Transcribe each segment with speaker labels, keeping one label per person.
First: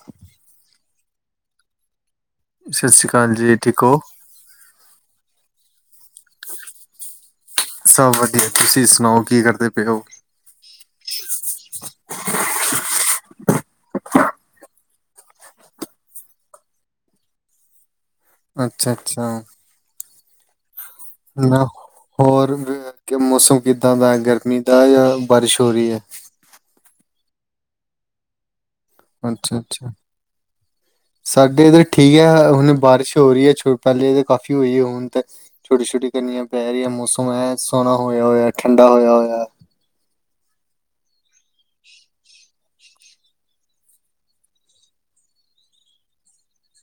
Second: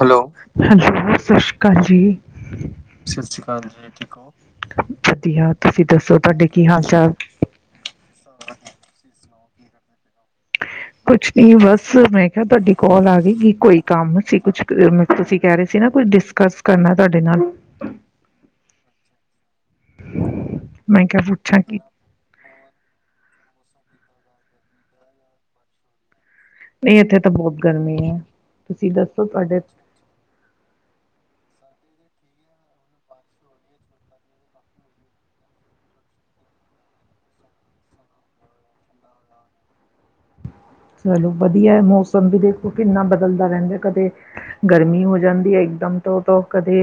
Speaker 1: Hello hello ਸਤਿ ਸ਼੍ਰੀ ਅਕਾਲ ਜੀ।
Speaker 2: ਸਤਿ ਸ਼੍ਰੀ ਅਕਾਲ ਜੀ ਠੀਕ ਹੋ।
Speaker 1: ਵਧੀਆ ਤੁਸੀਂ ਦੱਸੋ ਤੁਹਾਡੇ ਕੀ ਹਾਲ ਚਾਲ।
Speaker 2: ਸਭ ਵਧੀਆ ਤੁਸੀਂ ਸੁਣਾਓ ਕੀ ਕਰਦੇ ਪਏ ਹੋ।
Speaker 1: ਕੁਛ ਨੀ ਬਸ ਮੈਂ ਕਿਹਾ ਤੁਹਾਡੀ ਕੋਲ ਆ ਗਈਗੀ ਕੋਈ। ਕੰਮ ਸੀ ਕੁਛ ਤੁਸੀਂ ਕਹਿ ਰਹੇ ਸੀ ਨਾ ਕੁਛ ਡਿਸਕਸ ਕਰਨਾ ਤੁਹਾਡੇ ਨਾਲ
Speaker 2: ਅੱਛਾ ਅੱਛਾ।
Speaker 1: ਮੈਂ ਕ ਪੁੁ ਛਾ
Speaker 2: ਨਾ
Speaker 1: ਕੀ।
Speaker 2: ਹੋਰ ਮੌਸਮ ਕਿੱਦਾਂ ਦਾ ਗਰਮੀ ਦਾ ਜਾਂ ਬਾਰਿਸ਼ ਹੋ ਰਹੀ ਹੈ।
Speaker 1: ਨਹੀਂ ਇੱਥੇ ਤਾਂ ਬਹੁਤ ਗਰਮੀ ਹੈ। ਤੁਸੀਂ ਦੱਸੋ
Speaker 2: ਅੱਛਾ
Speaker 1: ਤੁਹਾਡੇ
Speaker 2: ਅੱਛਾ, ਸਾਡੇ ਇਧਰ ਠੀਕ ਹੈ ਹੁਣ ਬਾਰਿਸ਼ ਹੋ ਰਹੀ ਹੈ ਪਹਿਲੇ ਤਾਂ ਕਾਫ਼ੀ ਹੋਈ ਹੁਣ ਤੇ ਛੋਟੀ ਛੋਟੀ ਕਰਨੀੀਆਂ ਪੈ ਰਹੀਆਂ ਮੌਸਮ ਹੈ ਸੋਹਣਾ ਹੋਇਆ ਹੋਇਆ ਠੰਡਾ ਹੋਇਆ ਹੋਇਆ।
Speaker 1: ਚਲੋ ਵਧੀਆ ਮੌਸਮ ਵੀ ਦੇਖੋ ਕਿੰਨਾ ਬਦਲਦਾ ਰਹਿੰਦਾ ਕਦੇ ਗਰਮੀ ਹੋ ਜਾਂਦੀ ਹੈ ਇਕ ਦਮ ਤੋਂ ਤਾਂ ਕਦੇ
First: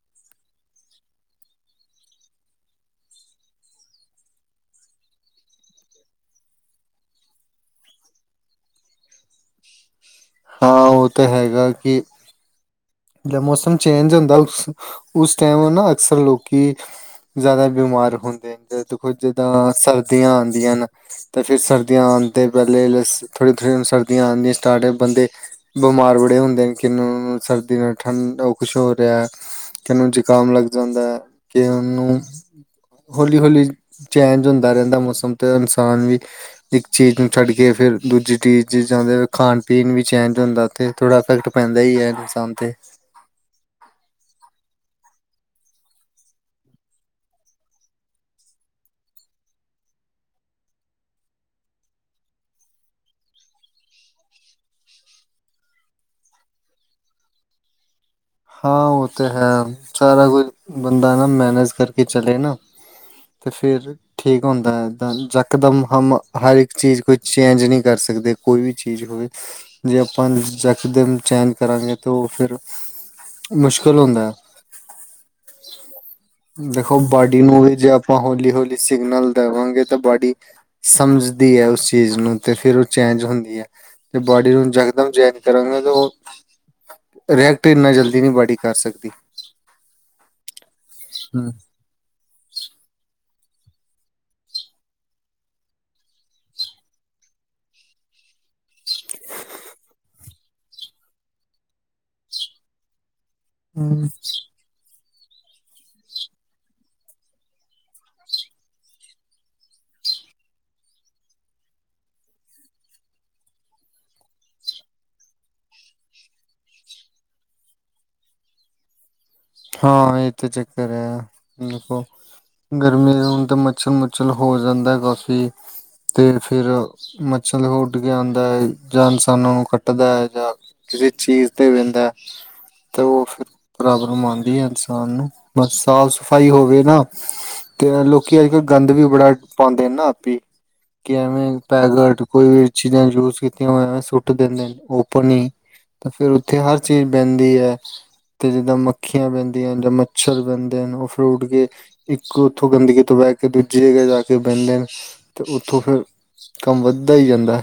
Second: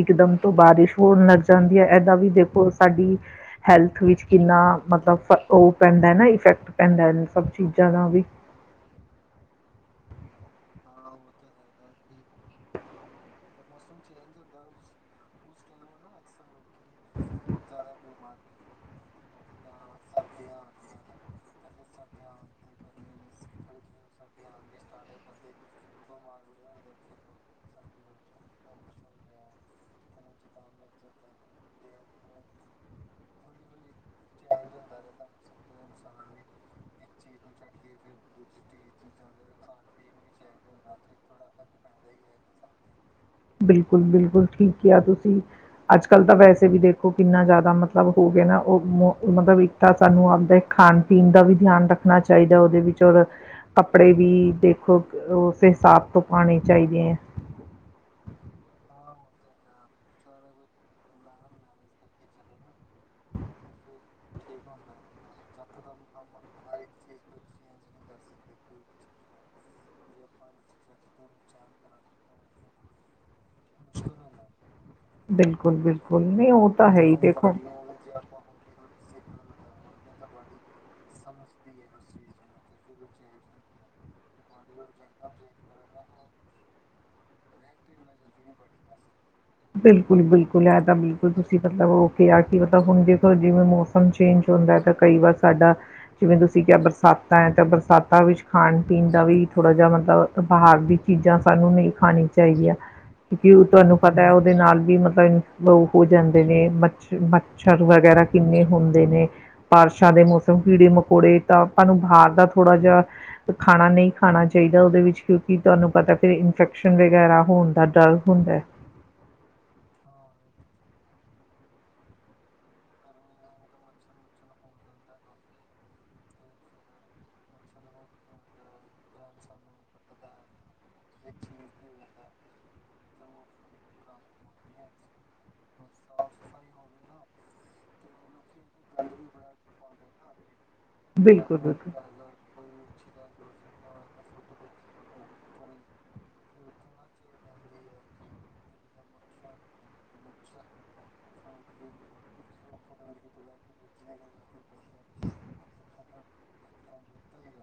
Speaker 1: ਇਕ ਦਮ ਤੋਂ ਬਾਰਿਸ਼ ਹੋਣ ਲੱਗ ਚਾਹੁੰਦੀ ਹੈ ਇੱਦਾਂ ਵੀ ਦੇਖੋ ਸਾਡੀ। ਹੈਲਥ ਵਿੱਚ ਕਿੰਨਾ ਮਤਲਬ ਉਹ ਪੈਂਦਾ ਨਾ ਇਫੈਕਟ ਪੈਂਦਾ ਸਭ ਚੀਜ਼ਾਂ ਦਾ ਵੀ
Speaker 2: ਹਾਂ ਉਹ ਤਾਂ ਹੈਗਾ ਕਿ। ਜਦ ਮੌਸਮ ਚੇਂਜ ਹੁੰਦਾ ਉਸ ਟਾਈਮ ਨਾ ਅਕਸਰ ਲੋਕ ਕਿ ਜ਼ਿਆਦਾ ਬਿਮਾਰ ਹੁੰਦੇ ਨੇ ਦੇਖੋ ਜਿੱਦਾਂ ਸਰਦੀਆਂ ਆਉਂਦੀਆਂ ਹਨ। ਫਿਰ ਸਰਦੀਆਂ ਆਂਦੇ ਪਹਿ ਥੜੀ ਥੜੀਆਂ ਸਰਦੀਆਂ ਆਉਂਆਂ ਸਟਾਰਟ ਬੰਦੇ। ਬਿਮਾਰ ਬੜੇ ਹੁੰਦੇ ਨੇ ਕਿਨੂੰ ਸਰਦੀ ਨਾਲ ਠੰਡ ਉਹ ਕੁਛ ਹੋ ਰਿਹਾ। ਕਿਨੂੰ ਜ਼ੁਕਾਮ ਲੱਗ ਜਾਂਦਾ ਹੈ ਕਿ ਉਹਨੂੰ ਹੌਲੀ ਹੌਲੀ ਚੇਂਜ ਹੁੰਦਾ ਰਹਿੰਦਾ ਮੌਸਮ ਤੇ ਇਨਸਾਨ ਵੀ। ਇੱਕ ਚੀਜ਼ ਨੂੰ ਛੱਡ ਕੇ ਫਿਰ ਦੂਜੀ ਚੀਜ਼ ਚਾਹਦੇ ਖਾਣ ਪੀਣ ਵੀ ਚੇਂਜ ਹੁੰਦਾ। ਤੇ ਥੋੜ੍ਹਾ ਇਫੈਕਟ ਪੈਂਦਾ ਹੀ ਹੈ ਇਨਸਾਨ ਤੇ।
Speaker 1: ਬਿਲਕੁਲ ਬਿਲਕੁਲ ਠੀਕ ਕਿਹਾ ਤੁਸੀਂ। ਅੱਜ ਕੱਲ੍ਹ ਤਾਂ ਵੈਸੇ ਵੀ ਦੇਖੋ ਕਿੰਨਾ ਜ਼ਿਆਦਾ ਮਤਲਬ ਹੋ ਗਿਆ ਨਾ ਉਹ ਮ ਮਤਲਬ ਇੱਕ ਤਾਂ ਸਾਨੂੰ ਆਪਦਾ ਖਾਣ ਪੀਣ ਦਾ ਵੀ ਧਿਆਨ ਰੱਖਣਾ ਚਾਹੀਦਾ ਉਹਦੇ ਵਿੱਚ ਔਰ ਕੱਪੜੇ ਵੀ ਦੇਖੋ ਉਸ ਹਿਸਾਬ ਤੋਂ ਪਾਉਣੇ ਚਾਹੀਦੇ ਹੈ।
Speaker 2: ਹਾਂ ਉਹ ਤਾਂ ਹੈ ਸਾਰਾ ਕੁਝ ਬੰਦਾ ਨਾ ਮੈਨੇਜ ਕਰਕੇ ਚਲੇ ਨਾ। ਤੇ ਫਿਰ ਠੀਕ ਹੁੰਦਾ ਏਦਾਂ ਯਕਦਮ ਹਮ ਹਰ ਇੱਕ ਚੀਜ਼ ਕੋਈ ਚੇਂਜ ਨਹੀਂ ਕਰ ਸਕਦੇ। ਕੋਈ ਵੀ ਚੀਜ਼ ਹੋਵੇ ਜੇ ਆਪਾਂ ਯਕਦਮ ਚੈਨ ਕਰਾਂਗੇ ਤਾਂ ਉਹ ਫਿਰ। ਮੁਸ਼ਕਿਲ ਹੁੰਦਾ।
Speaker 1: ਬਿਲਕੁਲ ਬਿਲਕੁਲ। ਨਹੀਂ ਉਹ ਤਾਂ
Speaker 2: ਦੇਖੋ
Speaker 1: ਹੈ ਹੀ
Speaker 2: ਬਾਡੀ
Speaker 1: ਦੇਖੋ
Speaker 2: ਨੂੰ ਵੀ ਜੇ ਆਪਾਂ ਹੌਲੀ ਹੌਲੀ ਸਿਗਨਲ ਦੇਵਾਂਗੇ ਤਾਂ ਬਾਡੀ। ਸਮਝਦੀ ਹੈ ਉਸ ਚੀਜ਼ ਨੂੰ ਤੇ ਫਿਰ ਉਹ ਚੇਂਜ ਹੁੰਦੀ ਹੈ। ਤੇ ਬੋਡੀ ਨੂੰ ਯਕਦਮ ਜਇਨ ਕਰਾਂਗੇ ਤੇ ਉਹ ਰਿਐਕਟ ਇੰਨਾ ਜਲਦੀ ਨਹੀਂ ਬਾੜੀ ਕਰ ਸਕਦੀ।
Speaker 1: ਬਿਲਕੁਲ ਬਿਲਕੁਲ ਇਹ ਤਾਂ ਬਿਲਕੁਲ ਤੁਸੀਂ ਮਤਲਬ ਉਹ। ਕਿਹਾ ਆ ਕਿ ਮਤਲਬ ਹੁਣ ਜੇਖੋ ਜਿਵੇਂ ਮੌਸਮ ਚੇਂਜ ਹੁੰਦਾ ਹੈ ਤਾਂ ਕਈ ਵਾਰ ਸਾਡਾ ਜਿਵੇਂ ਤੁਸੀਂ ਕਿਹਾ ਬਰਸਾਤਾਂ ਹੈ ਤਾਂ ਬਰਸਾਤਾਂ ਵਿੱਚ ਖਾਣ ਪੀਣ ਦਾ ਵੀ ਥੋੜ੍ਹਾ ਜਿ ਮਤਲਬ ਬਾਹਰ ਦੀ ਚੀਜ਼ਾਂ ਸਾਨੂੰ ਨਹੀਂ ਖਾਣੀ ਚਾਹੀਦੀਆਂ। ਕਿਉਕਿ ਉਹ ਤੁਹਾਨੂੰ
Speaker 2: ਹਮ
Speaker 1: ਪਤਾ ਉਹਦੇ ਨਾਲ ਵੀ ਮਤਲਬ ਹੋ ਜਾਂਦੇ ਨੇ ਮੱਛ ਮੱਛਰ ਵਗੈਰਾ ਕਿੰਨੇ ਹੁੰਦੇ ਨੇ। ਬਾਰਿਸ਼ਾਂ ਦੇ ਮੌਸਮ ਕੀੜੇ ਮਕੌੜੇ ਤਾਂ ਆਪਾਂ ਨੂੰ ਬਾਹਰ ਦਾ ਥੋੜ੍ਹਾ ਜਿਹਾ। ਖਾਣਾ ਨਹੀਂ ਖਾਣਾ ਚਾਹੀਦਾ ਉਹਦੇ ਵਿੱਚ ਕਿਉਂਕਿ ਤੁਹਾਨੂੰ ਪਤਾ ਫਿਰ ਇਨਫੈਕਸ਼ਨ ਵਗੈਰਾ ਹੋਣ ਦਾ ਡਰ ਹੁੰਦਾ।
Speaker 2: ਹਾਂ ਇਹ ਤਾਂ ਚੱਕਰ ਹੈ ਕੋ ਗਰਮੀ ਦੇ ਹਣ ਤਾਂ ਮੱਛਲ ਮੁੱਛਲ ਹੋ ਜਾਂਦਾ ਕਾਫੀ। ਤੇ ਫਿਰ ਮੱਛਰ ਦੇ ਉੱਡ ਕੇ ਆਉਂਦਾ ਹੈ ਜਾਂ ਇਨਸਾਨਾਂ ਨੂੰ ਕੱਟਦਾ ਹੈ ਜਾਂ। ਕਿਸੇ ਚੀਜ਼ ਤੇ ਬੈਂਦਾ ਤੇ ਉਹ ਫਿਰ ਬਰਾਬਰਮ ਆਦਾ ਇਸਾਨ ਨੂੰ ਬਸ ਸਾਫ਼ ਸਫ਼ਾਈ ਹੋਵੇ ਨਾ ਤੇ ਲੋਕ ਅੱਜ ਕਲ ਗੰਦ ਵੀ ਬੜਾ ਪਾਉਂਦੇ ਨੇ ਨਾ ਆਪੇ ਕਿ ਐਵੇਂ
Speaker 1: ਬਿਲਕੁਲ ਬਿਲਕੁਲ
Speaker 2: ਪੈਗਟ। ਕੋਈ ਵੀ ਚੀਜ਼ਾਂ ਯੂਜ ਕੀਤੀਆਂ ਹੋਵੇ ਸੁੱਟ ਦਿੰਦੇ ਨੇ ਓਪਨ ਹੀ। ਫਿਰ ਉੱਥੇ ਹਰ ਚੀਜ਼ ਬਹਿੰਦੀ ਹੈ ਤੇ ਜਿੱਦਾਂ ਪੱਖੀਆਂ ਬਣਦੀਆਂ ਜਾਂ ਮੱਛਰ ਬਣਦੇ ਹਨ ਉਹ ਫਰੂਟ ਵੀ ਇੱਕ ਉੱਥੋਂ ਗੰਦਗੀ ਤੋਂ ਬਹਿ ਕੇ ਦੂਜੀ ਜਗ੍ਹਾ ਜਾ ਕੇ ਬਹਿੰਦੇ ਨੇ ਤੇ ਉੱਥੋਂ ਫਿਰ ਕੰਮ ਵੱਧਦਾ ਹੀ ਜਾਂਦਾ।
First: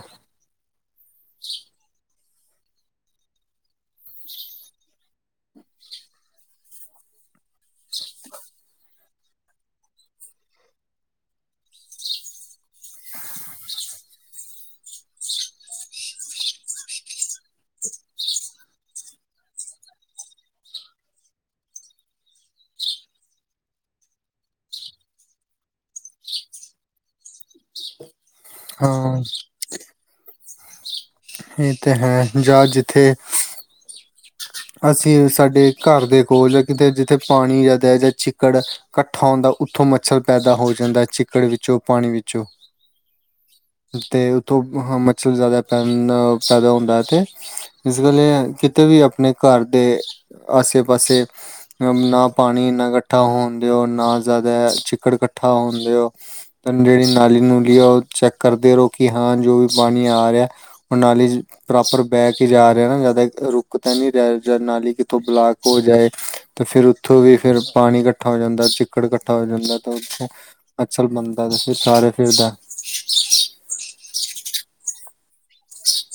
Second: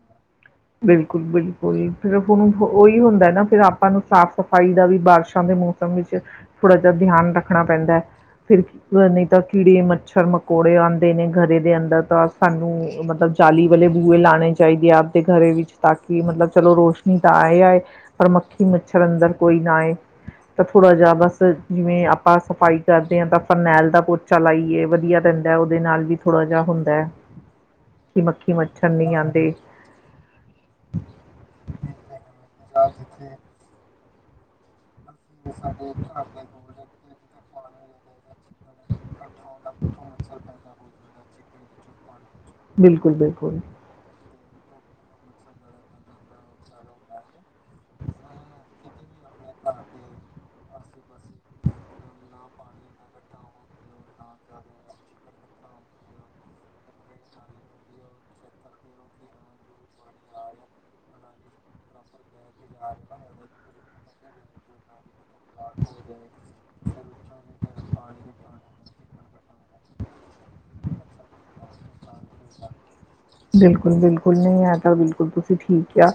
Speaker 1: ਬਿਲਕੁਲ ਬਿਲਕੁਲ ਫਿਰ ਹੁਣ ਉਹੀ ਹੁੰਦਾ ਨਾ ਫਿਰ ਆਪਾਂ ਨੂੰ ਸਾਫ਼ ਸਫਾਈ ਦਾ ਵੀ ਬਾਰਸ਼ ਦੇ ਮੌਸਮ ਵਿੱਚ ਥੋੜਾ ਜਿਹਾ ਧਿਆਨ ਰੱਖਣਾ ਪੈਂਦਾ ਹੈ ਫਿਰ ਕੀ ਨਹੀਂ ਤਾਂ ਕੀੜੇ ਮੱਛਰ ਮਕੌੜੇ ਆਉਂਦੇ ਨੇ ਘਰੇ ਦੇ ਅੰਦਰ ਤਾਂ ਸਾਨੂੰ ਮਤਲਬ ਜਾਲੀ ਵਾਲੇ ਬੂਏ ਲਾਉਣੇ ਚਾਹੀਦੇ ਆ ਆਪਦੇ ਘਰੇ ਵਿੱਚ ਤਾਂ ਕਿ ਮਤਲਬ ਚਲੋ ਰੋਸ਼ਨੀ ਤਾਂ ਆਏਏ। ਪਰ ਮੱਖੀ ਮੱਛਰ ਅੰਦਰ ਕੋਈ ਨਾਏ। ਤਾਂ ਥੋੜਾ ਜਹਾ ਬਸ ਜਿਵੇਂ ਆਪਾਂ ਸਫ਼ਾਈ ਕਰਦੇ ਹਾਂ ਤਾਂ ਫਰਨੈਲ ਦਾ ਪੋਚ ਚਲਾਈਏ ਵਧੀਆ ਪੈਂਦਾ ਉਹਦੇ ਨਾਲ ਵੀ ਥੋੜ੍ਹਾ ਜਿਹਾ ਹੁੰਦਾ।
Speaker 2: [inaudible]
Speaker 1: ਕਿ ਮੱਖੀ ਮੱਛਰ ਨੀ
Speaker 2: ਹਾਂ
Speaker 1: ਆਉਂਦੇ।
Speaker 2: ਇਹ ਤੇ ਹੈ ਜਾਂ ਜਿੱਥੇ ਅਸੀਂ ਸਾਡੇ ਘਰ ਦੇ ਕੋਲ ਜਾਂ ਕਿਤੇ ਜਿੱਥੇ ਪਾਣੀ ਜ਼ਿਆਦਾ ਜਾਂ ਚ ਚਿੱਕੜ ਇਕੱਠਾ ਹੁੰਦਾ ਉੱਥੋਂ ਮੱਛਰ ਪੈਦਾ ਹੋ ਜਾਂਦਾ ਚਿੱਕੜ ਵਿੱਚੋਂ ਪਾਣੀ ਵਿੱਚ
Speaker 1: ਬਿਲਕੁਲ ਬਿਲਕੁਲ।
Speaker 2: ਤੇ ਉੱਥੋਂ ਮੱਛਰ ਜਾਦਾ ਪੈ ਪੈਦਾ ਹੁੰਦਾ ਤੇ ਇਸ ਗੱਲ ਇਹ ਕਿ ਆਪਣੇ ਘਰ ਦੇ ਆਸੇ ਪਾਸੇ ਅ ਨਾ ਪਾਣੀ ਇਨਾ ਇਕੱਠਾ ਹੋਣ ਦਿਓ ਨਾ ਜ਼ਿਆਦਾ ਚਿੱਕੜ ਇਕੱਠਾ ਹੋਣ ਦਿਓ। ਜਿਹੜੀ ਨਾਲੀ ਨੂੰਲੀ ਆ ਉਹ ਚੈੱਕ ਕਰਦੇ ਰਹੋ ਕਿ ਹਾਂ ਜੋ ਵੀ ਪਾਣੀ ਆ ਰਿਹਾ। ਨਾਲੀ ਪ੍ਰੋਪਰ ਬਹਿ ਕੇ ਜਾ ਰਿਹਾ ਨਾ, ਜਿਆਦਾ ਰੁਕ ਤਾਂ ਨੀ ਰਹਿ ਜਰਨਾਲੀ ਤੋਂ ਬਲਾਕ ਹੋ ਜਾਏ ਤੇ ਫਿਰ ਉੱਥੋਂ ਦੀ ਫਿਰ ਪਾਣੀ ਇਕੱਠਾ ਹੋ ਜਾਂਦਾ, ਚਿੱਕੜ ਇਕੱਠਾ ਹੋ ਜਾਂਦਾ ਤਾਂ ਉਥੇ ਅਕਸਰ ਬੰਦਾ ਤਾਂ ਫਿਰ ਸਾਰੇ ਫਿਰਦਾ
Speaker 1: ਬਿਲਕੁਲ-ਬਿਲਕੁਲ, ਨਈ ਐ ਤਾਂ ਬਿਲਕੁਲ ਤੁਸੀਂ ਠੀਕ ਕਿਆ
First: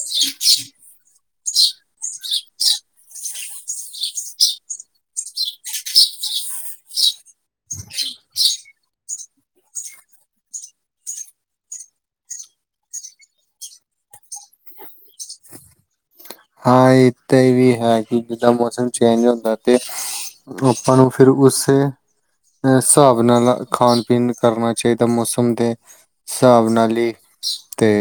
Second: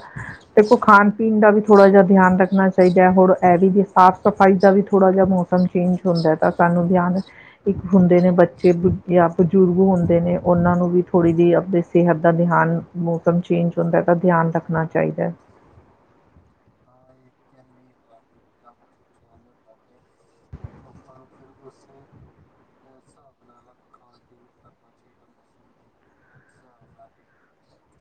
Speaker 1: ਦੇਖੋ ਖਾਨ ਪੀਨ ਦਾ ਵੀ ਥੋੜ੍ਹਾ ਜਿਹਾ ਧਿਆਨ ਰੱਖਣਾ ਚਾਈਦਾ ਹੋਰ ਇਹ ਵੀ ਸਾਫ਼-ਸਫ਼ਾਈ ਦਾ ਵੀ ਥੋੜ੍ਹਾ ਜਿਹਾ ਮ ਮੌਸਮ ਚੇਂਜ ਹੁੰਦਾ ਤਾਂ ਸਾਨੂੰ ਧਿਆਨ ਇੱਕ ਹੁੰਦੇ ਨੇ ਬੱਚੇ ਯਾ ਬਜ਼ੁਰਗ ਹੁੰਦੇ ਨੇ ਓਨਾਂ ਨੂੰ ਵੀ ਥੋੜ੍ਹੀ ਜੀ ਅਪਨੀ ਸਿਹਤ ਦਾ ਧਿਆਨ, ਮੌਸਮ ਚੇਂਜ ਹੁੰਦਾ ਤਾਂ ਧਿਆਨ ਰੱਖਣਾ ਚਾਈਦਾ।
Speaker 2: ਹਾਂ ਇਹ ਤਾਂ ਵੀ ਹੈ ਕਿ ਜਿੱਦਾਂ ਮੌਸਮ ਚੇਂਜ ਹੁੰਦਾ ਤੇ ਆਪਾਂ ਨੂੰ ਫਿਰ ਉਸ ਹਿਸਾਬ ਨਾਲ ਖਾਨ-ਪੀਨ ਕਰਨਾ ਚਾਈਦਾ ਮੌਸਮ ਦੇ। ਸਾਵ ਨਾਲੀ ਤੇ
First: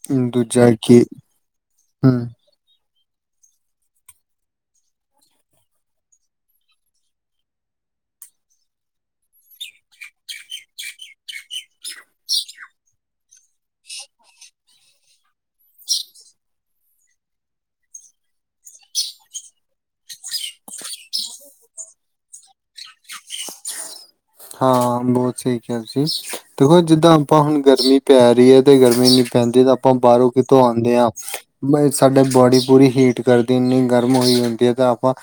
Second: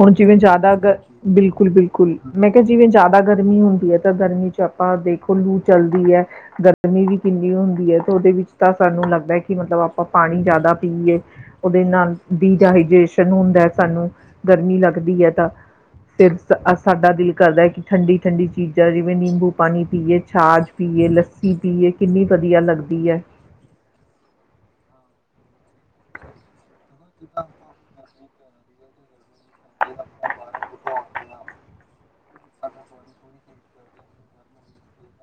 Speaker 1: ਹੁਣ ਜਿਵੇਂ
Speaker 2: ਦੂਜਾ
Speaker 1: ਜਾਦਾ ਅਗਰ
Speaker 2: ਕਿ
Speaker 1: ਬਿਲਕੁਲ-ਬਿਲਕੁਲ
Speaker 2: ਹਮ
Speaker 1: ਮੈਂ ਤੇ ਜਿਵੇਂ ਜਿਆਦਾ ਗਰਮੀ ਹੁੰਦੀ ਐ ਤਾਂ ਗਰਮੀ 'ਚ ਆਪਾਂ ਦੇਖੋ ਲੂ ਚਲਦੀ ਐ। ਗਰਮੀ ਵੀ ਕਿੰਨੀ ਹੁੰਦੀ ਐ ਤੇ ਓਦੇ ਵਿੱਚ ਤਾਂ ਸਾਨੂੰ ਲੱਗਦਾ ਕਿ ਮਤਲਬ ਆਪਾਂ ਪਾਣੀ ਜਾਦਾ ਪੀਏ। ਓਦੇ ਨਾਲ ਦੀਜਹਾਜੇਸ਼ਨ ਹੁੰਦਾ ਸਾਨੂੰ, ਗਰਮੀ ਲੱਗਦੀ ਐ ਤਾ। ਫਿਰ ਸ ਸਾਡਾ ਦਿਲ ਕਰਦਾ ਕਿ ਠੰਡੀ-ਠੰਡੀ ਚੀਜ਼ਾਂ ਜਿਵੇਂ ਨਿੰਬੂ ਪਾਣੀ ਪੀਏ ਛਾਜ ਪੀਏ, ਲੱਸੀ ਪੀਏ ਕਿੰਨੀ ਵਧੀਆ ਲੱਗਦੀ ਐ।
Speaker 2: ਹਾਂ ਬੋਤ ਸਈ ਕਿਹਾ ਤੁਸੀਂ, ਦੇਖੋ ਜਿੱਦਾਂ ਆਪਾਂ ਹੁਨ ਗਰਮੀ ਪੈ ਰੀ ਐ ਤੇ ਗਰਮੀ ਪੈਂਦੀ ਤਾਂ ਆਪਾਂ ਬਾਰੋਂ ਕਿਥੋਂ ਆਨੇ ਆਂ ਮੋ ਸਾਡੇ ਬੋਡੀ ਪੂਰੀ ਹੀਟ ਕਰਦੀ, ਇੰਨੀ ਗਰਮ ਹੋਈ ਹੁੰਦੀ ਐ ਤਾਂ ਆਪਾਂ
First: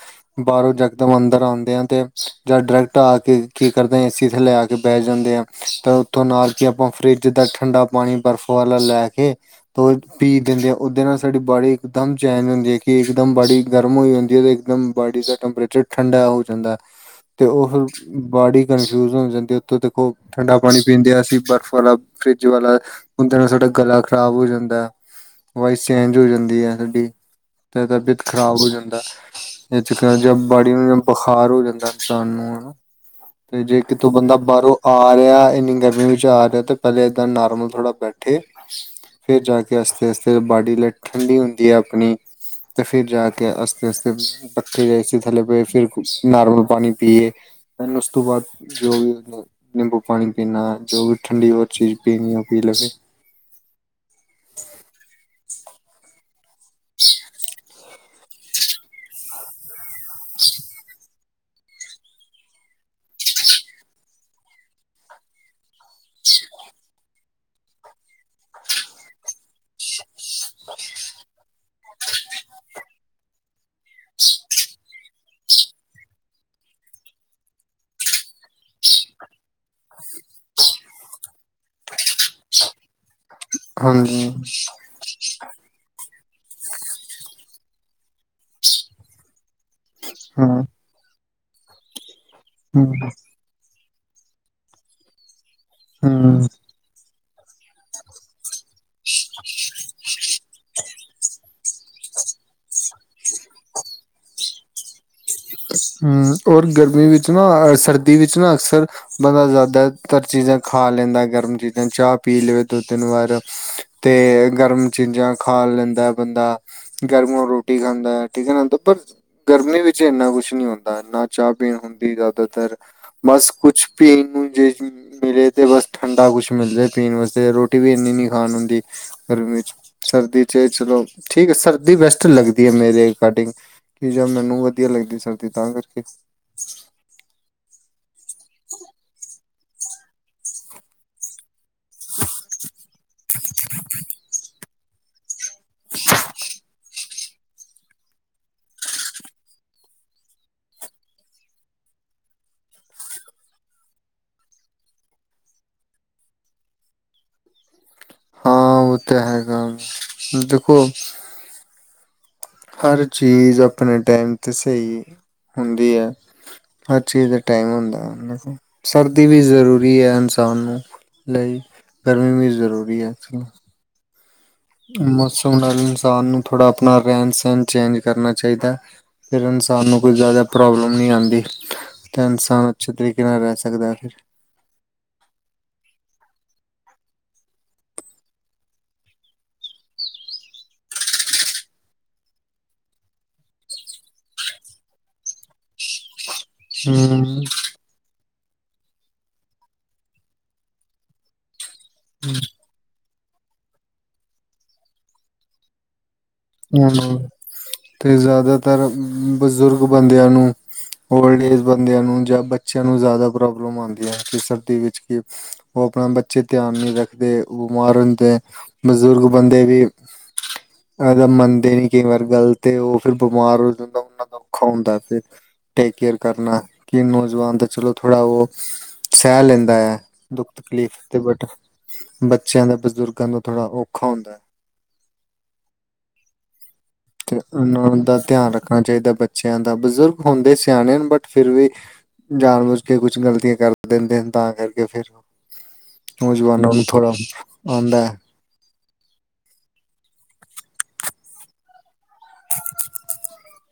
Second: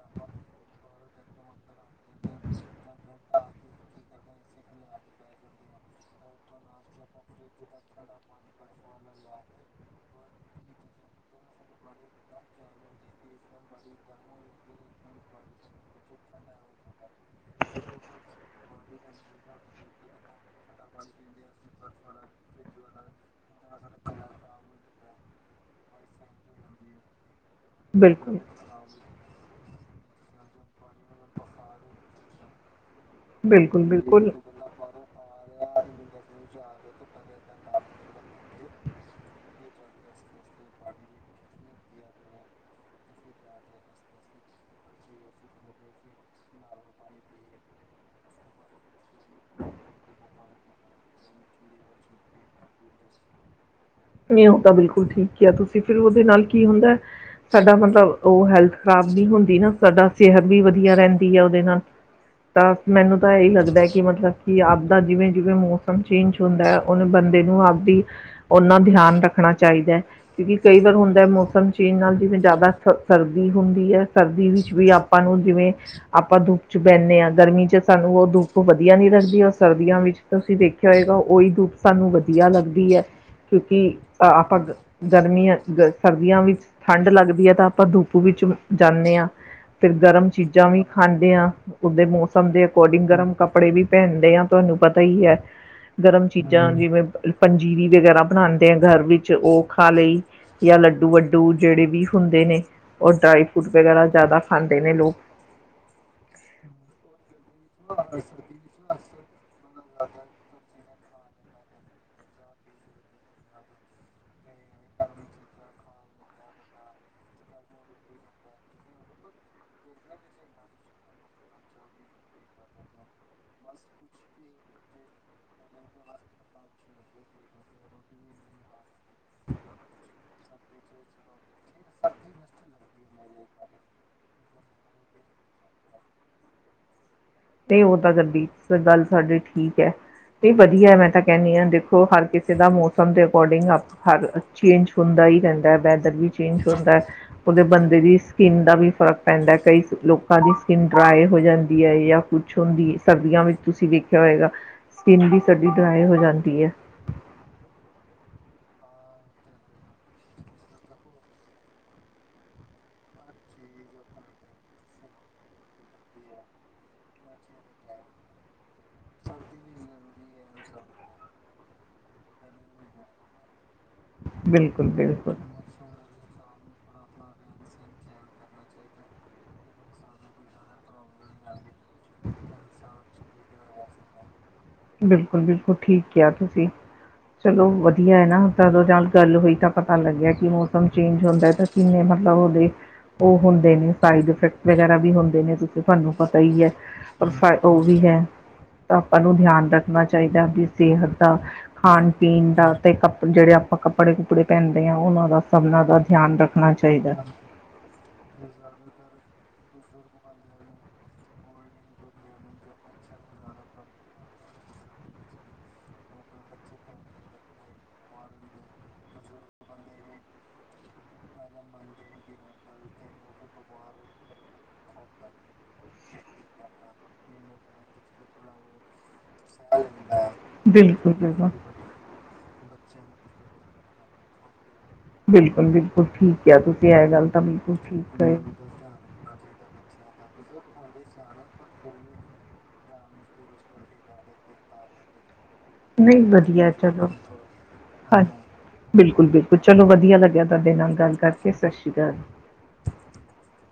Speaker 2: ਬਾਰੋਂ ਜਾ ਇਕਦਮ ਅੰਦਰ ਆਂਦੇ ਆ ਤੇ ਜਾਂ ਡਾਇਰੈਕਟ ਆ ਕੇ ਕਰਦੇ ਆਂ ਏ ਸੀ ਥੱਲੇ ਆ ਕੇ ਬਹਿ ਜਾਂਦੇ ਆਂ ਤਾਂ ਉੱਥੋਂ ਨਾਲ ਦੀ ਆਪਾਂ ਫਰਿੱਜ ਦਾ ਠੰਡਾ ਪਾਣੀ ਬਰਫ਼ ਵਾਲਾ ਲੈ ਕੇ ਪ ਪੀ ਦਿੰਦੇ ਆ ਓਦੇ ਨਾਲ ਸਾਡੀ ਬਾਡੀ ਇਕਦਮ ਚੇਜ ਹੁੰਦੀ ਐ ਕਿ ਇਕਦਮ ਬਾਡੀ ਗਰਮ ਹੋਈ ਹੁੰਦੀ ਐ ਤੇ ਇਕਦਮ ਬਾਡੀ ਦਾ ਟੈਂਪਰੇਚਰ ਠੰਡਾ ਹੋ ਜਾਂਦਾ ਤੇ ਓ ਫੇਰ ਬਾਡੀ ਕਨਫਿਊਜ ਹੋ ਜਾਂਦੀ ਓਥੇ ਦੇਖੋ ਠੰਡਾ ਪਾਣੀ ਪੀਂਦੇ ਆ ਅਸੀਂ ਬਰਫ਼ ਵਾਲਾ, ਫਰਿੱਜ ਵਾਲਾ। ਉੰਦੇ ਨਾਲ ਸਾਡਾ ਗਲਾ ਖ਼ਰਾਬ ਹੋ ਜਾਂਦਾ, ਵੋਇਸ ਚੇਂਜ ਹੋ ਜਾਂਦੀ ਐ ਸਾਡੀ। ਤੇ ਤਬੀਅਤ
Speaker 1: ਬਿਲਕੁਲ
Speaker 2: ਖ਼ਰਾਬ ਹੋ ਜਾਂਦਾ। ਇਹ ਚ [unintelligible] ਬਾੜੀ ਨੂੰ ਜਾਂ ਬੁਖਾਰ ਹੋ ਜਾਂਦਾ ਇਨਸਾਨ ਨੂੰ ਹਨਾ। ਤੇ ਜੇ
Speaker 1: ਬਿਲਕੁਲ
Speaker 2: ਕਿਥੋਂ
Speaker 1: ਬਿਲਕੁਲ
Speaker 2: ਬੰਦਾ ਬਾਰੋਂ ਆ ਰੇਆ ਇੰਨੀ ਗਰਮੀ ਵਿੱਚ ਆ ਰੇਆ ਤੇ ਪਹਿਲੇ ਇਦਾਂ ਨੋਰਮਲ ਥੋੜਾ ਬੈਠੇ। ਫਿਰ ਜਾ ਕੇ ਆਸਤੇ-ਆਸਤੇ ਬਾਡੀ ਲੈ ਠੰਡੀ ਹੁੰਦੀ ਐ ਅਪਨੀ। ਤੇ ਫਿਰ ਜਾ ਕੇ ਅਸਤੇ-ਅਸਤੇ ਪੱਖੇ ਯਾ ਏ ਸੀ ਥੱਲੇ ਬਏ ਫੇਰ ਨਾਰਮਲ ਪਾਣੀ ਪੀਏ। [unintelligible] ਉਸ ਤੋਂ ਬਾਦ ਜੋ ਵੀ ਨਿੰਬੂ ਪਾਣੀ ਪੀਨਾ, ਜੋ ਵੀ ਠੰਡੀ ਹੋਰ ਚੀਜ਼ ਪੀਨੀ ਓ ਪੀ ਲਵੇ।
Speaker 1: ਨਈ ਓ ਤਾਂ ਬਿਲਕੁਲ ਠੀਕ ਕਿਹਾ ਤੁਸੀਂ ਫਿਰ ਉਦੇ ਨਾਲ ਕੀ ਹੁੰਦਾ। ਸਾਡਾ ਮਤਲਬ ਓ ਹੈਲਥ ਖ਼ਰਾਬ ਨਹੀਂ ਹੁੰਦੀ ਨਾ, ਸਾਡਾ ਸਿਹਤ ਵੀ ਵਧੀਆ ਰਹਿੰਦੀ ਐ ਓਦੇ ਨਾਲ। ਤਾਂ ਮੈਨੂੰ ਤਾਂ ਏਈ ਲੱਗਦਾ ਐ ਕਿ ਮਤਲਬ ਕਿ ਆਪਦਾ ਜਿਵੇਂ ਜਿਵੇਂ ਮ ਮੌਸਮ ਚੇਂਜ ਹੁੰਦਾ ਐ ਉਨ ਬੰਦੇ ਨੂੰ ਆਪਦੀ ਓਨਾਂ ਧਿਆਨ ਰੱਖਣਾ ਚਾਈਦਾ ਐ ਕਿਉਂਕਿ ਕਈ ਵਾਰ ਹੁੰਦਾ ਮੌਸਮ ਚੇਂਜ ਨਾਲ ਜਿਵੇਂ ਜਾਦਾ ਸ ਸਰਦੀ ਹੁੰਦੀ ਐ ਸਰਦੀ ਵਿੱਚ ਵੀ ਆਪਾਂ ਨੂੰ ਜਿਵੇਂ ਆਪਾਂ ਧੁੱਪ 'ਚ ਬੈਨੇ ਆਂ, ਗਰਮੀ 'ਚ ਸਾਨੂੰ ਓ ਧੁੱਪ ਵਧੀਆ ਨੀ ਲੱਗਦੀ ਔਰ ਸਰਦੀਆਂ ਵਿੱਚ ਤੁਸੀਂ ਦੇਖਿਆ ਹੋਏਗਾ ਓਈ ਧੁੱਪ ਸਾਨੂੰ ਵਧੀਆ ਲੱਗਦੀ ਐ ਕਿਉਂਕਿ
Speaker 2: ਹਾਂਜੀ
Speaker 1: ਅ ਆਪਾਂ ਗਰਮੀਆਂ, ਸਰਦੀਆਂ ਵਿੱਚ ਠੰਡ ਲੱਗਦੀ ਐ ਤਾਂ ਆਪਾਂ ਧੁੱਪ ਵਿੱਚ ਜਾਂਨੇ ਆਂ। ਫੇਰ ਗਰਮ
Speaker 2: ਹਾਂ
Speaker 1: ਚੀਜ਼ਾਂ ਵੀ ਖਾਂਦੇ ਆਂ, ਓਦੇ ਮੌਸਮ ਦੇ
Speaker 2: ਹੂੰ
Speaker 1: ਅਕੋਰਡਿੰਗ ਗਰਮ ਕੱਪੜੇ ਵੀ ਪਹਿਨਦੇ ਆਂ ਤੁਹਾਨੂੰ ਪਤਾ ਈ ਐ, ਗਰਮ
Speaker 2: ਹੂੰ
Speaker 1: ਚੀਜ਼ਾਂ ਜਿਵੇਂ ਪੰਜੀਰੀ ਵਗੈਰਾ ਬਨਾਂਦੇ ਆਂ ਘਰ ਵਿੱਚ ਓ ਖਾ ਲਈ ਯਾ ਲੱਡੂ ਵੱਡੂ ਜੇੜੇ ਵੀ ਹੁੰਦੇ ਨੇ ਔਰ ਡਰਾਈ ਫਰੂਟ ਵਗੈਰਾ ਜਾਦਾ ਖਾਂਦੇ ਨੇ ਲੋਕ।
Speaker 2: ਹਂ, ਔਰ ਗਰਮੀ ਵਿੱਚ ਨਾਂ, ਸਰਦੀ ਵਿੱਚ ਨਾਂ ਅਕਸਰ ਬੰਦਾ ਜ਼ਿਆਦਾ ਜਿਆਦਾਤਰ ਚੀਜ਼ਾਂ ਖਾ ਲੈਂਦਾ ਗਰਮ ਚੀਜ਼ਾਂ, ਚਾਹ ਪੀ ਲਵੇ ਦੋ-ਤਿੰਨ ਵਾਰ ਤੇ ਗਰਮ ਚੀਜ਼ਾਂ ਖਾ ਲੈਂਦਾ ਬੰਦਾ। ਗਰਮੋ ਰੋਟੀ ਖਾਂਦਾ ਏ, ਠੀਕ ਐ ਨਾਂ ਪਰ ਗਰਮੀ ਵਿੱਚ ਇੰਨਾ ਕੁਛ ਕੁਛ ਨੀ ਹੋਤਾ, ਨਾਂ ਚਾਹ ਪੀਣ ਹੁੰਦੀ ਜ਼ਿਆਦਾਤਰ, ਬਸ ਕੁਛ ਪੀਣ ਨੂੰ ਜੇ ਮਿਲੇ ਤੇ ਬਸ ਠੰਡਾ ਕੁਛ ਮਿਲਜੇ ਪੀਣ ਵਾਸਤੇ, ਰੋਟੀ ਵੀ ਇਨੀਂ ਨੀਂ ਖਾਣ ਹੁੰਦੀ। ਗਰਮੀ ਚ ਸਰਦੀ ਚ ਚਲੋ ਠੀਕ ਐ, ਸਰਦੀ ਬੈਸਟ ਲੱਗਦੀ ਐ ਮੇਰੇ ਅਕੋਡਿੰਗ। ਕਿ ਜਾਂ ਮੈਨੂੰ ਵਧੀਆ ਲੱਗਦੀ ਸਰਦੀ ਤਾਂ ਕਰਕੇ।
Speaker 1: ਨ੍ਹੀਂ ਉਹ ਤਾਂ ਕਰਦੀ ਫ ਗੱਲ ਸਾਡੀ ਠੀਕ ਐ। ਇਹ ਵਧੀਆ ਮੈਂ ਤਾਂ ਕਹਿੰਣੀ ਆਂ, ਦੇਖੋ ਹਰ ਕਿਸੇ ਦਾ ਮੌਸਮ ਦੇ ਅਕੋਰਡਿੰਗ ਅਪ ਹਰ ਚੇਂਜ ਹੁੰਦਾ ਹੀ ਰਹਿੰਦਾ ਐ, ਵੈਦਰ ਵੀ ਚੇਂਜ ਹੁੰਦਾ। ਉਹਦੇ ਬੰਦੇ ਦੀ ਸਕਿੰਨ ਦਾ ਵੀ ਫ਼ਰਕ ਪੈਂਦਾ, ਕਈ ਲੋਕਾਂ ਦੀ ਸਕਿੰਨ ਡਰਾਏ ਹੋ ਜਾਂਦੀ ਏ ਜਾਂ ਕੁਛ ਹੁੰਦੀ ਸਰਦੀਆਂ ਵਿੱਚ ਤੁਸੀਂ ਵੇਖਿਆ ਹੋਏਗਾ, ਸਕਿੰਨ ਵੀ ਸਾਡੀ ਡਰਾਏ ਹੋ ਜਾਂਦੀ ਐ।
Speaker 2: ਹਾਂ ਉਹ ਤਾਂ ਹੈਗਾ ਦੇਖੋ। ਹਰ ਚੀਜ਼ ਆਪਣੇ ਟਾਈਮ ਤੇ ਸਹੀ ਹੁੰਦੀ ਐ। ਹਰ ਚੀਜ਼ ਦਾ ਟਾਈਮ ਹੁੰਦਾ, ਸਰਦੀ ਵੀ ਜ਼ਰੂਰੀ ਏ ਇਨਸਾਨ ਨੂੰ। ਲਈ ਗਰਮੀ ਵੀ ਜ਼ਰੂਰੀ ਐ [unintelligible]
Speaker 1: ਬਿਲਕੁਲ ਬਿਲਕੁਲ
Speaker 2: ਮੌਸਮ ਨਾਲ ਇਨਸਾਨ ਨੂੰ ਥੋੜ੍ਹਾ ਆਪਣਾ ਰਹਿਣ-ਸਹਿਣ ਚੇਂਜ ਕਰਨਾ ਚਾਈਦਾ। ਫਿਰ ਇਨਸਾਨ ਨੂੰ ਕੋਈ ਜ਼ਿਆਦਾ ਪ੍ਰੋਬਲਮ ਨਈਂ ਆਂਦੀ ਤਾਂ ਇਨਸਾਨ ਅੱਛੇ ਤਰੀਕੇ ਨਾਲ ਰਹਿ ਸਕਦਾ ਫਿਰ।
Speaker 1: ਬਿਲਕੁਲ ਬਿਲਕੁਲ, ਠੀਕ ਕਿਹਾ ਤੁਸੀਂ। ਚਲੋ ਵਧੀਆ ਐ ਨਾਂ ਤਾਂਦੋਂ ਨਾਲ ਗੱਲ ਹੋਈ ਤਾਂ ਪਤਾ ਲੱਗਿਆ ਕਿ ਮੌਸਮ ਚੇਂਜ ਹੁੰਦਾ ਤਾਂ ਕਿੰਨੇ ਮਤਲਬ ਉਹਦੇ ਉਹ ਹੁੰਦੇ ਨੇਂ, ਸਾਈਡ ਇਫੈਕਟ ਵਗੈਰਾ ਵੀ ਹੁੰਦੇ ਨੇਂ। ਤੁਹਾਨੂੰ ਪਤਾ ਈ ਏ,
Speaker 2: ਹਮ
Speaker 1: ਪਰ ਉਹ ਵੀ ਐ, ਤਾਂ ਆਪਾਂ ਨੂੰ ਧਿਆਨ ਰੱਖਣਾ ਚਾਈਦਾ ਵੀ ਸਿਹਤ ਦਾ ਖਾਣ-ਪੀਣ ਦਾ ਤੇ ਕੱਪ ਜਿਹੜੇ ਆਪਾਂ ਕੱਪ ਕੱਪੜੇ-ਕੁੱਪੜੇ ਪਹਿਨਦੇ ਆਂ, ਉਹਨਾਂ ਦਾ ਸਭਨਾਂ ਦਾ ਧਿਆਨ ਰੱਖ
Speaker 2: [unintelligible] ਤੇ ਜ਼ਿਆਦਾਤਰ ਬਜ਼ੁਰਗ ਬੰਦਿਆਂ ਨੂੰ ਓਲਡ ਏਜ ਬੰਦਿਆਂ ਨੂੰ ਜਾਂ ਬੱਚਿਆਂ ਨੂੰ ਜ਼ਿਆਦਾ ਪ੍ਰੋਬਲਮ ਆਂਦੀਆਂ ਸਰਦੀ ਵਿੱਚ ਕਿ ਉਹ ਆਪਣਾ ਬੱਚੇ ਧਿਆਨ ਨੀਂ ਰੱਖਦੇ, ਬਿਮਾਰ ਹੁੰਦੇ ਬਜ਼ੁਰਗ ਬਦੇ ਵੀ [unintelligible] ਮੰਨਦੇ ਨੀਂ ਕਈ ਵਾਰ ਗੱਲ ਤੇ ਉਹ ਫਿਰ ਬਿਮਾਰ ਹੋ ਜਾਂਦਾ ਉਹਨਾਂ ਦਾ ਔਖਾ ਹੁੰਦਾ ਫਿਰ ਟੇਕ ਕੇਅਰ ਕਰਨਾ ਕਿ ਨੌਜਵਾਨ ਤਾਂ ਚਲੋ ਥੋੜ੍ਹਾ ਉਹ ਸਹਿ ਲੈਂਦਾ ਆ, ਦੁੱਖ ਤਕਲੀਫ਼
Speaker 1: ਬਿਲਕੁਲ
Speaker 2: ਤੇ
Speaker 1: ਬਿਲਕੁਲ
Speaker 2: ਬਟ ਬੱਚਿਆਂ ਦਾ, ਬਜ਼ੁਰਗਾਂ ਦਾ ਥੋੜਾ ਔਖਾ ਹੁੰਦਾ।
Speaker 1: ਬਿਲਕੁਲ ਬਿਲਕੁਲ, ਠੀਕ ਕਿਆ। ਤੁਸੀਂ ਇਹ ਗੱਲ ਤਾਂ ਬਿਲਕੁਲ ਠੀਕ ਕ
Speaker 2: ਣਾ ਚਾਹੀਦਾ ਬੱਚਿਆਂ ਦਾ। ਬਜ਼ੁਰਗ ਹੁੰਦੇ ਸਿਆਣੇ ਬਟ ਫਿਰ ਵੀ ਜਾਣ ਬੁਝ ਕੇ ਕੁਛ ਗਲਤੀਆਂ ਕਰ ਦਿੰਦੇ [unintelligible] ਤਾਂ ਕਰਕੇ ਫੇਰ
Speaker 1: ਧਿਆਨ ਮੁਸ਼ਕਿਲ ਮੁਸ਼ਕਿਲ ਦੀ ਗੱਲ ਕਿਰਦਾਰ ਨਹੀਂ ਵਧੀਆ
Speaker 2: ਨੌਜਵਾਨਾਂ ਨੂੰ
Speaker 1: ਚਲੋ
Speaker 2: ਥੋੜਾ ਆਂਦਾ।
Speaker 1: ਹਾਂ ਬਿਲਕੁਲ ਬਿਲਕੁਲ, ਚਲੋ ਵਧੀਆ ਲੱਗਿਆ ਤੁਹਾਡੇ ਨਾਲ ਗੱਲ ਕਰਕੇ। ਸਤਿ ਸ਼੍ਰੀ ਅਕਾਲ।
Speaker 2: [unintelligible]